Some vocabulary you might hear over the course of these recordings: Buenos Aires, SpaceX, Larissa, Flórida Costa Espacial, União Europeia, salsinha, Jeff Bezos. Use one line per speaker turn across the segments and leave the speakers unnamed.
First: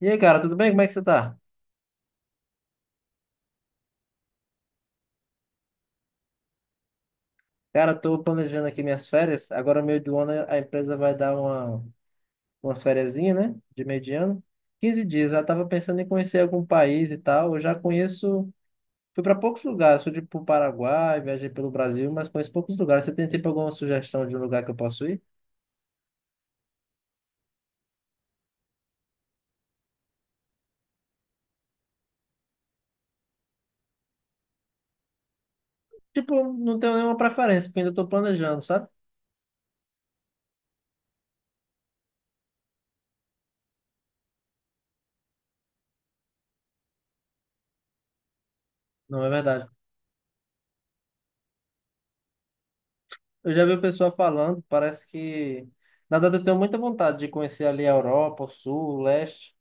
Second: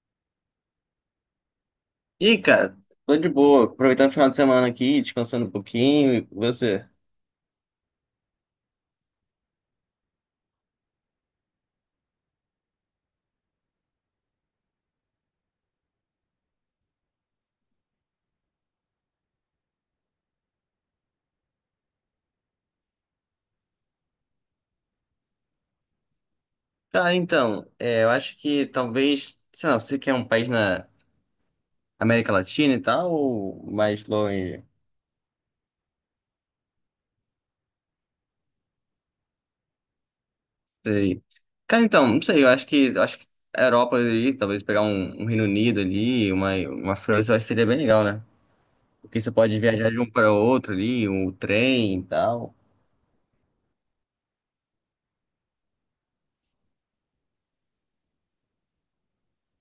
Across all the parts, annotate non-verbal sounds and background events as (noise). E aí, cara, tudo bem? Como é que você tá?
Ih, cara, tô de boa, aproveitando o final de semana aqui, descansando um pouquinho, e você?
Cara, eu tô planejando aqui minhas férias. Agora, meio do ano, a empresa vai dar umas fériasinha, né? De meio de ano. 15 dias. Eu tava pensando em conhecer algum país e tal. Eu já conheço... Fui para poucos lugares. Fui, tipo, pro Paraguai, viajei pelo Brasil, mas conheço poucos lugares. Você tem, tipo, alguma sugestão de um lugar que eu posso ir?
Cara, então, é, eu acho que talvez, sei lá, você quer um país na América Latina e tal, ou mais longe?
Tipo, não tenho nenhuma preferência, porque ainda tô planejando, sabe?
Sei. Cara, então, não sei, eu acho que a Europa ali, talvez pegar um Reino Unido ali, uma França, eu acho que seria bem legal, né? Porque
Não, é
você pode
verdade.
viajar de um para outro ali, um trem e tal.
Eu já vi o pessoal falando, parece que... Na verdade, eu tenho muita vontade de conhecer ali a Europa, o Sul, o Leste.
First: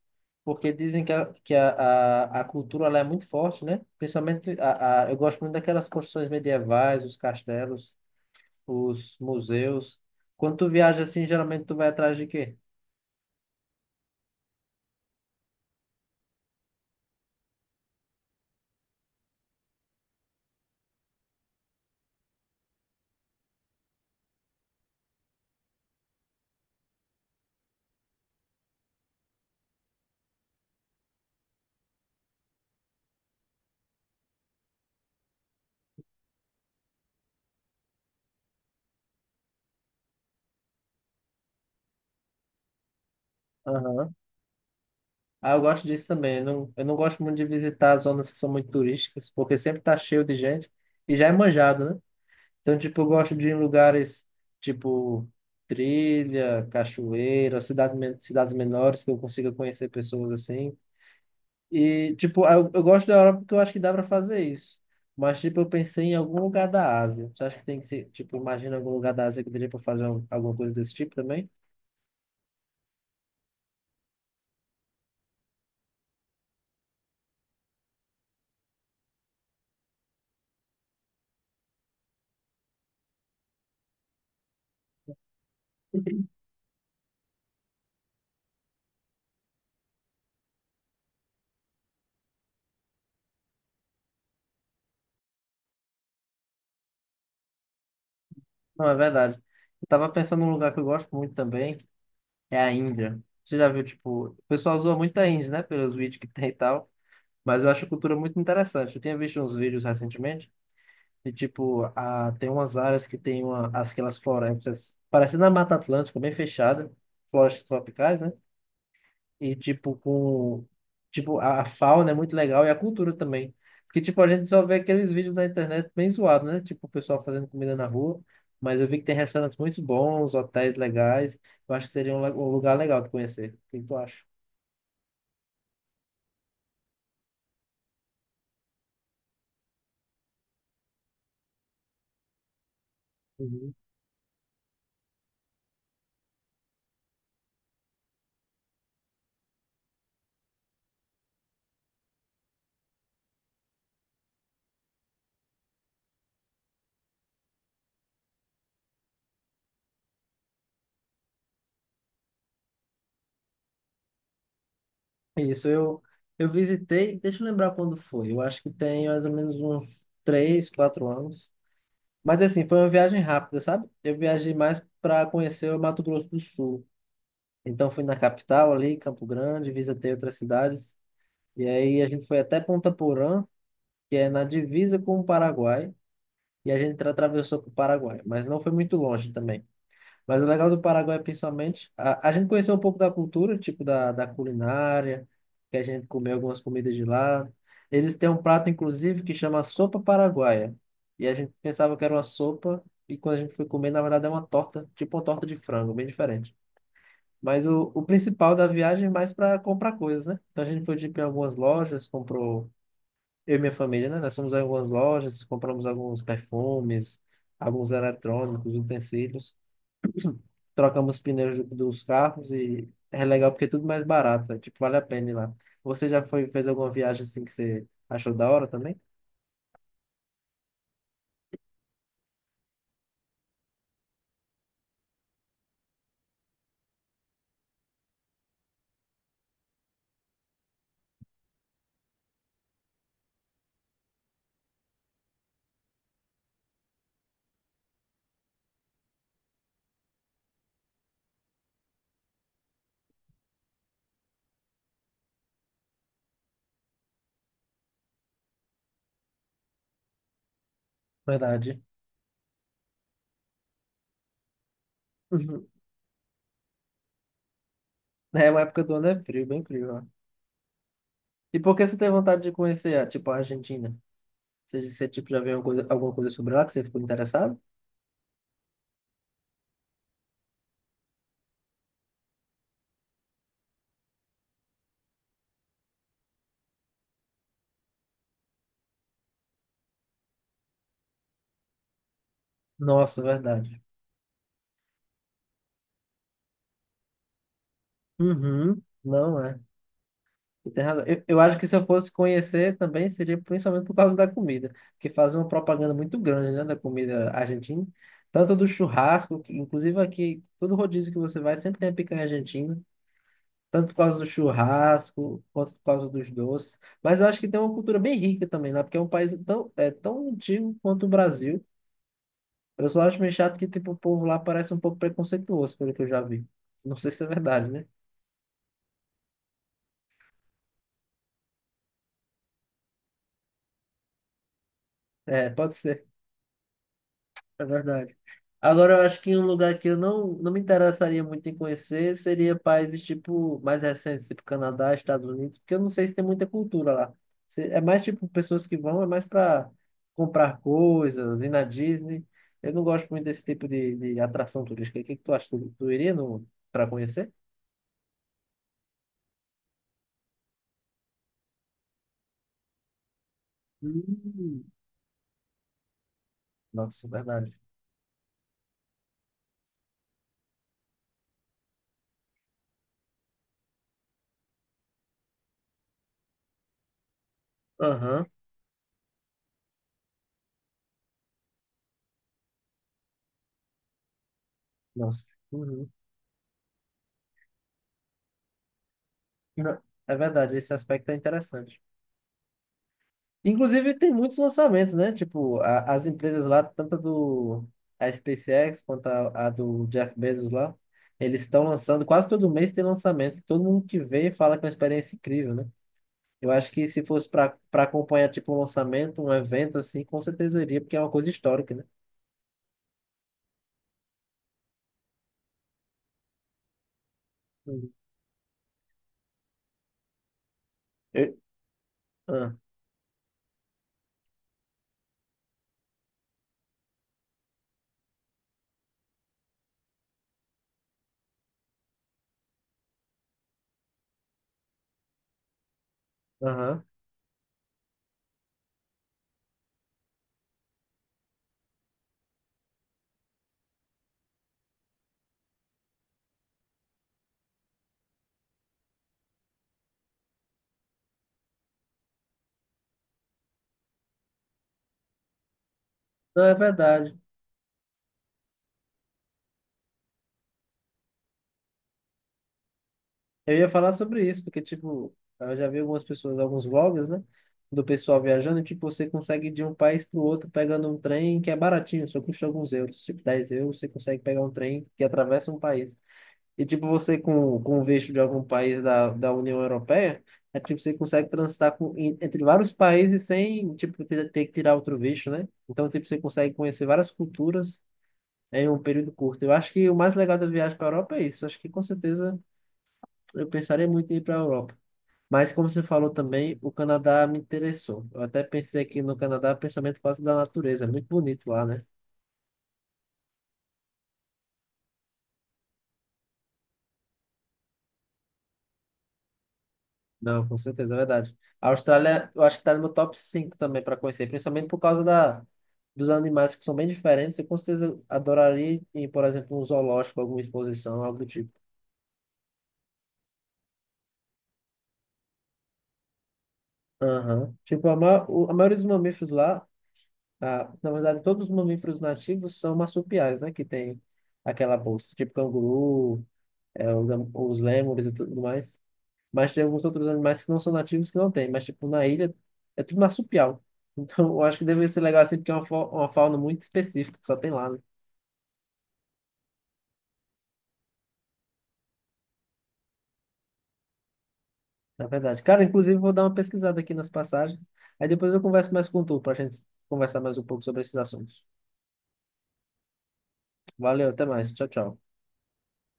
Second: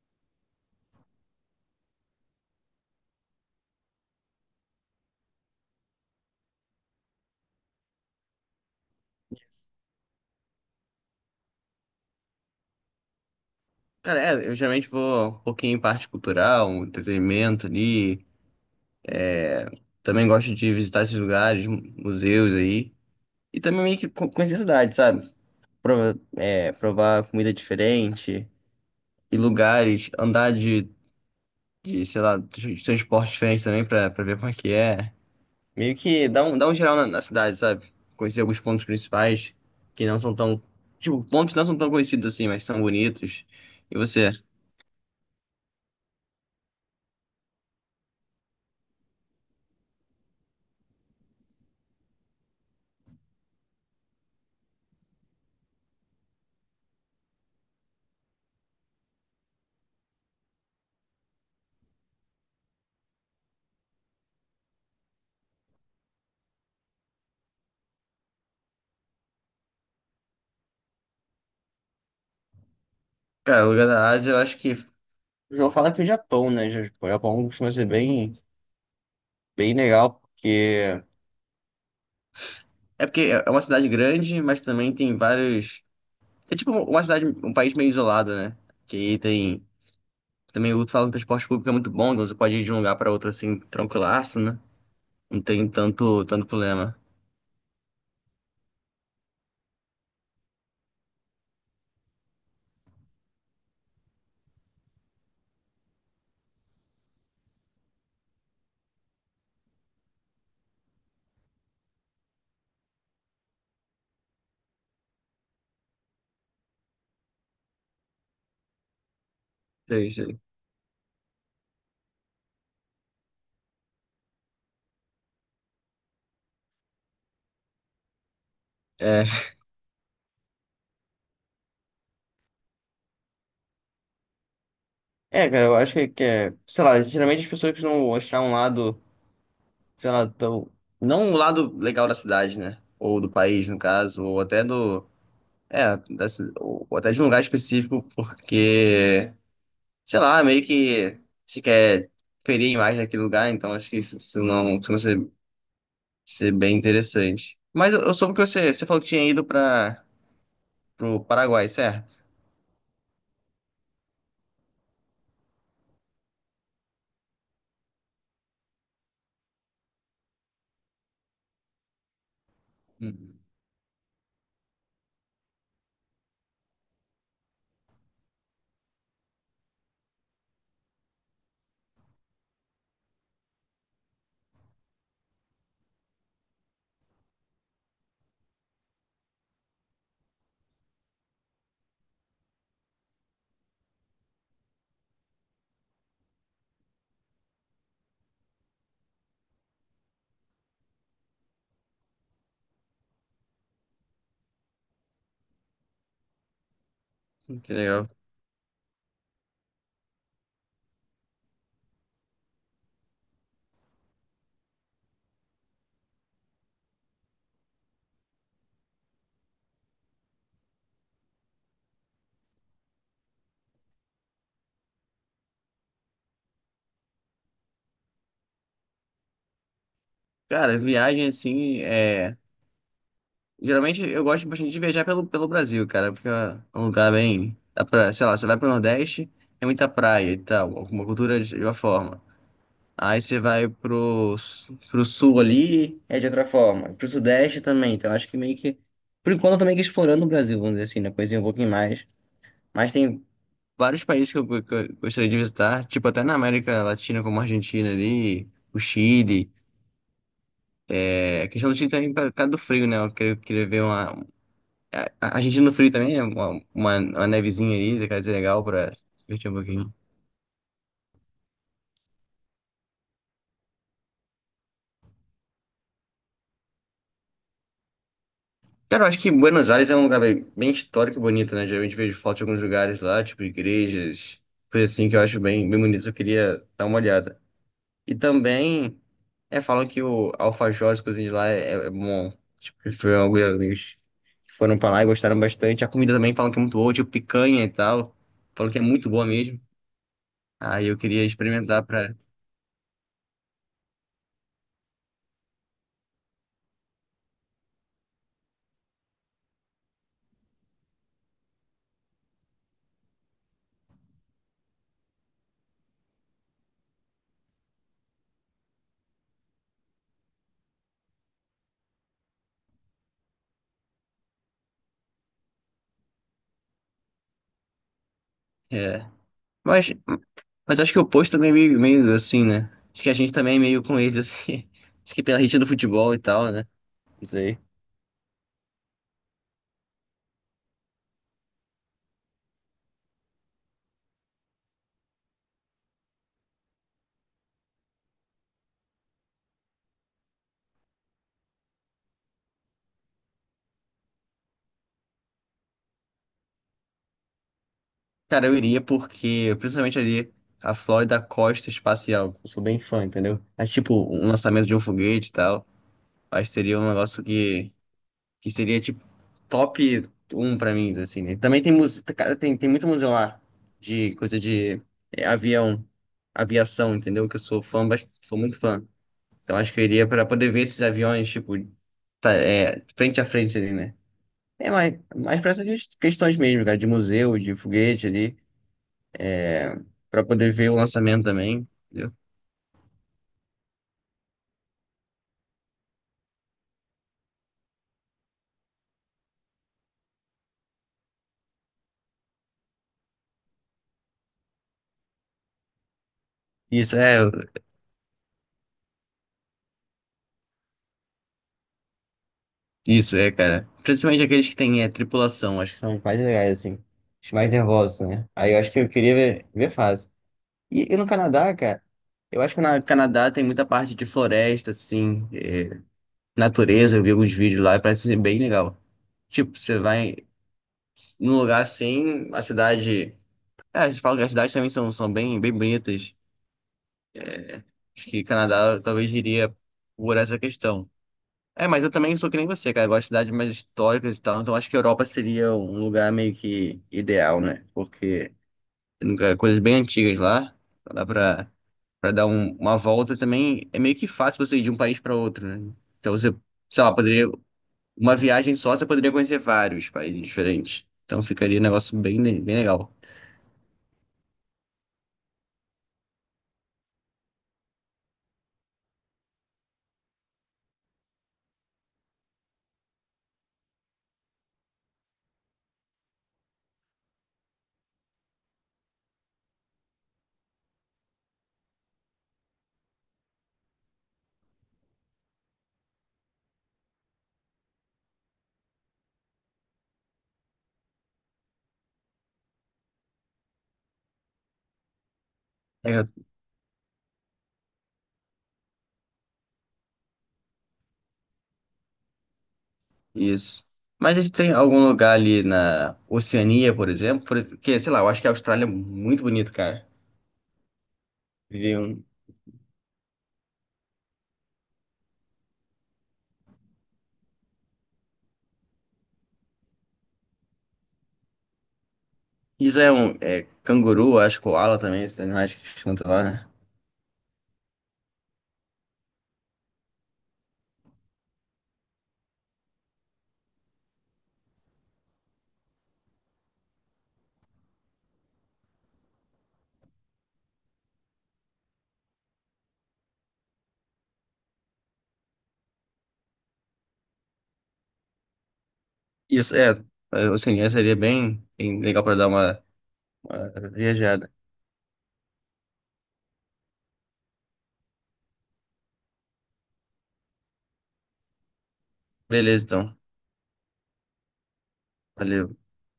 Porque dizem que a cultura ela é muito forte, né? Principalmente, eu gosto muito daquelas construções medievais, os castelos, os museus. Quando tu viaja assim, geralmente tu vai atrás de quê?
Cara, é, eu geralmente vou um pouquinho em parte cultural, um entretenimento ali. Também gosto de visitar esses lugares, museus aí. E também meio que conhecer a cidade, sabe? Provar comida diferente e lugares, andar de, sei lá, de transporte diferente também pra ver como é que é. Meio que dá um geral na cidade, sabe? Conhecer alguns pontos principais que não são tão. Tipo, pontos não são tão conhecidos assim, mas são bonitos. E
Aham.
você?
Ah, eu gosto disso também. Eu não gosto muito de visitar zonas que são muito turísticas, porque sempre tá cheio de gente e já é manjado, né? Então, tipo, eu gosto de ir em lugares tipo trilha, cachoeira, cidades menores que eu consiga conhecer pessoas assim. E, tipo, eu gosto da Europa porque eu acho que dá pra fazer isso. Mas, tipo, eu pensei em algum lugar da Ásia. Você acha que tem que ser, tipo, imagina algum lugar da Ásia que daria pra fazer alguma coisa desse tipo também?
Cara, o lugar da Ásia, eu acho que. Eu vou falar que o Japão, né? O Japão costuma ser bem, bem legal, porque. É porque é uma cidade grande, mas também tem vários. É tipo uma cidade, um país meio isolado, né? Que aí tem. Também o fala que o transporte público é muito bom, então você pode ir de um lugar para outro assim, tranquilaço, né? Não tem tanto problema.
Não, é verdade. Eu tava pensando num lugar que eu gosto muito também, é a Índia. Você já viu, tipo, o pessoal zoa muito a Índia, né, pelos (laughs) vídeos que tem e tal. Mas eu acho a cultura muito interessante. Eu tinha visto uns vídeos recentemente e, tipo, tem umas áreas que tem uma, aquelas florestas, parecendo a Mata Atlântica, bem fechada, florestas tropicais, né? E, tipo,
Sei, sei.
com... Tipo, a fauna é muito legal e a cultura também. Porque, tipo, a gente só vê aqueles vídeos na internet bem zoados, né? Tipo, o pessoal fazendo comida na rua. Mas eu vi que tem
É,
restaurantes muito bons, hotéis legais. Eu acho que seria um lugar legal de conhecer. O que tu acha?
é, cara, eu acho que é. Sei lá, geralmente as pessoas não achar um lado, sei lá, tão. Não um lado legal da cidade, né? Ou do país,
Uhum.
no caso, ou até do. É, ou até de um lugar específico, porque, sei lá, meio que se quer ferir a imagem daquele lugar, então acho que isso não costuma ser, ser bem interessante. Mas eu soube que você falou que tinha ido para pro Paraguai, certo?
Isso, eu visitei, deixa eu lembrar quando foi. Eu acho que tem mais ou menos uns 3, 4 anos. Mas assim, foi uma viagem
Hum.
rápida, sabe? Eu viajei mais para conhecer o Mato Grosso do Sul. Então fui na capital ali, Campo Grande, visitei outras cidades. E aí a gente foi até Ponta Porã, que é na divisa com o Paraguai, e a gente atravessou para o Paraguai, mas não foi muito longe também. Mas o legal do Paraguai, principalmente, a gente conheceu um pouco da cultura, tipo da culinária, que a gente comeu algumas comidas de lá. Eles têm um prato, inclusive, que chama sopa paraguaia. E a gente pensava que era uma sopa, e quando a gente foi comer, na verdade é uma torta, tipo uma torta de frango, bem diferente. Mas
Que
o
legal.
principal da viagem é mais para comprar coisas, né? Então a gente foi tipo, em algumas lojas, comprou, eu e minha família, né? Nós fomos em algumas lojas, compramos alguns perfumes, alguns eletrônicos, utensílios, trocamos pneus dos carros e é legal porque é tudo mais barato, é, tipo, vale a pena ir lá. Você já foi, fez alguma viagem assim que você achou da hora também?
Cara, viagem assim, é... Geralmente eu gosto bastante de viajar pelo Brasil, cara, porque é um lugar bem... Dá pra, sei lá, você vai pro Nordeste, é muita praia e tal, alguma cultura de uma forma. Aí você vai pro sul ali, é de outra forma. Pro sudeste também. Então acho que meio que. Por enquanto eu tô meio que explorando o Brasil, vamos dizer assim, né? Conheci um pouquinho mais. Mas tem vários países que eu gostaria de visitar, tipo até na América Latina, como a Argentina ali, o Chile. É, a questão do
Verdade.
Chile
(laughs)
também por causa do frio, né? Eu queria ver uma. A Argentina
Uhum.
no frio também, né? Uma nevezinha ali, deve ser
É, uma
legal
época
pra
do
se
ano é frio,
divertir um
bem frio,
pouquinho.
ó. E por que você tem vontade de conhecer, ah, tipo, a Argentina? Você tipo, já viu alguma coisa sobre ela que você ficou interessado?
Cara, eu acho que Buenos Aires é um lugar bem, bem histórico e bonito, né? Geralmente vejo foto de alguns lugares lá, tipo igrejas, coisa assim que eu acho bem, bem bonito. Eu queria dar uma olhada. E também, é, falam que o alfajor, as coisinhas de lá é bom. Tipo, foi
Nossa,
algo
verdade.
amigos que foram pra lá e gostaram bastante. A comida também falam que é muito boa, tipo picanha e tal. Falam que
Uhum.
é muito boa
Não é.
mesmo.
Você tem
Aí eu
razão.
queria
Eu acho que se
experimentar
eu fosse
pra.
conhecer também seria principalmente por causa da comida, porque fazem uma propaganda muito grande, né, da comida argentina, tanto do churrasco, que, inclusive aqui, todo rodízio que você vai sempre tem a picanha argentina, tanto por causa do churrasco, quanto por causa dos doces. Mas eu acho que tem uma cultura bem rica também lá, porque é um país tão, é, tão antigo quanto o Brasil. Eu só acho meio chato que tipo, o povo lá parece um pouco preconceituoso, pelo que eu já vi. Não sei se é verdade, né?
É. Mas, mas acho que o posto também é meio assim, né? Acho que a gente também é meio com eles, assim. (laughs) Acho que pela
É,
rixa do
pode ser.
futebol e tal, né? Isso.
É verdade. Agora, eu acho que um lugar que eu não me interessaria muito em conhecer seria países tipo mais recentes, tipo Canadá, Estados Unidos, porque eu não sei se tem muita cultura lá. É mais tipo pessoas que vão, é mais para comprar coisas, ir na Disney. Eu não gosto muito desse tipo de atração turística. O que que tu acha? Tu iria no, para conhecer?
Cara, eu iria porque, principalmente ali, a Flórida Costa Espacial. Eu sou bem fã, entendeu? Mas, tipo, um
Hum.
lançamento de um foguete e tal, acho que seria um
Nossa, é
negócio
verdade.
que seria, tipo, top um pra mim, assim, né? Também tem música, cara, tem muito museu lá de coisa de é, avião, aviação, entendeu? Que eu sou fã,
Aham,
sou muito fã. Então, acho que eu iria pra poder ver esses aviões, tipo, tá, é, frente a frente ali, né? É
nossa.
mais pra essas
Uhum.
questões mesmo, cara, de museu, de foguete ali. É,
Não, é
pra poder
verdade,
ver
esse
o
aspecto é
lançamento também.
interessante.
Entendeu?
Inclusive, tem muitos lançamentos, né? Tipo, as empresas lá, tanto a SpaceX quanto a do Jeff Bezos lá, eles estão lançando, quase todo mês tem lançamento. Todo mundo que vê fala que é uma experiência incrível, né? Eu acho que
Isso
se
é,
fosse para acompanhar, tipo, um lançamento, um evento assim, com certeza eu iria, porque é uma coisa histórica, né?
isso é, cara. Principalmente aqueles que têm é, tripulação, acho que são os mais legais, assim. Os mais
Uhum.
nervosos, né? Aí eu acho que eu queria ver fácil. E no
Eu...
Canadá, cara, eu
Ah,
acho que no Canadá tem muita parte de floresta, assim, é, natureza. Eu vi alguns vídeos lá e parece ser bem legal. Tipo, você vai num lugar assim, a cidade. É, eles falam que as cidades também são bem, bem bonitas.
aham.
Acho que Canadá talvez iria por essa questão. É, mas eu também sou que nem você, cara. Eu gosto de cidades mais históricas e tal. Então acho que a Europa seria um lugar meio que ideal, né? Porque tem coisas bem antigas lá. Então dá pra dar uma volta também. É meio que fácil você ir de um país pra outro, né? Então você,
Não, é
sei lá,
verdade.
poderia. Uma viagem só, você poderia conhecer vários países diferentes. Então ficaria um negócio bem, bem legal.
Eu ia falar sobre isso, porque, tipo, eu já vi algumas pessoas, alguns vlogs, né? Do pessoal viajando, e, tipo, você consegue ir de um país para o outro pegando um trem que é baratinho, só custa alguns euros, tipo 10 euros, você consegue pegar um trem que atravessa um país. E, tipo, você com o visto de algum país da União Europeia, é tipo, você consegue transitar com, entre vários países sem, tipo, ter que tirar outro visto, né? Então, tipo, você consegue conhecer várias culturas em um período curto. Eu acho que o mais legal da viagem para a Europa é isso. Eu acho que, com certeza, eu pensaria muito em ir para a Europa. Mas como você
É,
falou também, o Canadá me interessou. Eu até pensei aqui no Canadá, principalmente por causa da natureza. É muito bonito lá, né?
isso. Mas se tem algum lugar ali na Oceania, por exemplo, porque, sei lá, eu acho que a Austrália é muito bonito, cara.
Não, com certeza, é verdade. A
Viver um.
Austrália, eu acho que está no meu top 5 também para conhecer, principalmente por causa da, dos animais que são bem diferentes. Eu com certeza adoraria ir, por exemplo, um zoológico, alguma exposição, algo do tipo.
Isso é um é, canguru, acho, koala também, esses animais que cantam lá, né?
Aham. Tipo, a maioria dos mamíferos lá, ah, na verdade, todos os mamíferos nativos são marsupiais, né? Que tem aquela bolsa, tipo canguru, é, os lêmures e tudo mais. Mas tem alguns outros animais que não são nativos que não tem. Mas, tipo, na ilha é tudo marsupial. (laughs) Então, eu acho que deve ser legal assim, porque é uma, uma fauna muito específica que só tem lá, né?
Isso é, é, assim, seria bem, bem legal para dar uma viajada.
Na verdade. Cara, inclusive, vou dar uma pesquisada aqui nas passagens. Aí depois eu converso mais com tu, pra gente conversar mais um pouco sobre esses assuntos.
Beleza, então.
Valeu, até mais. Tchau, tchau.
Valeu.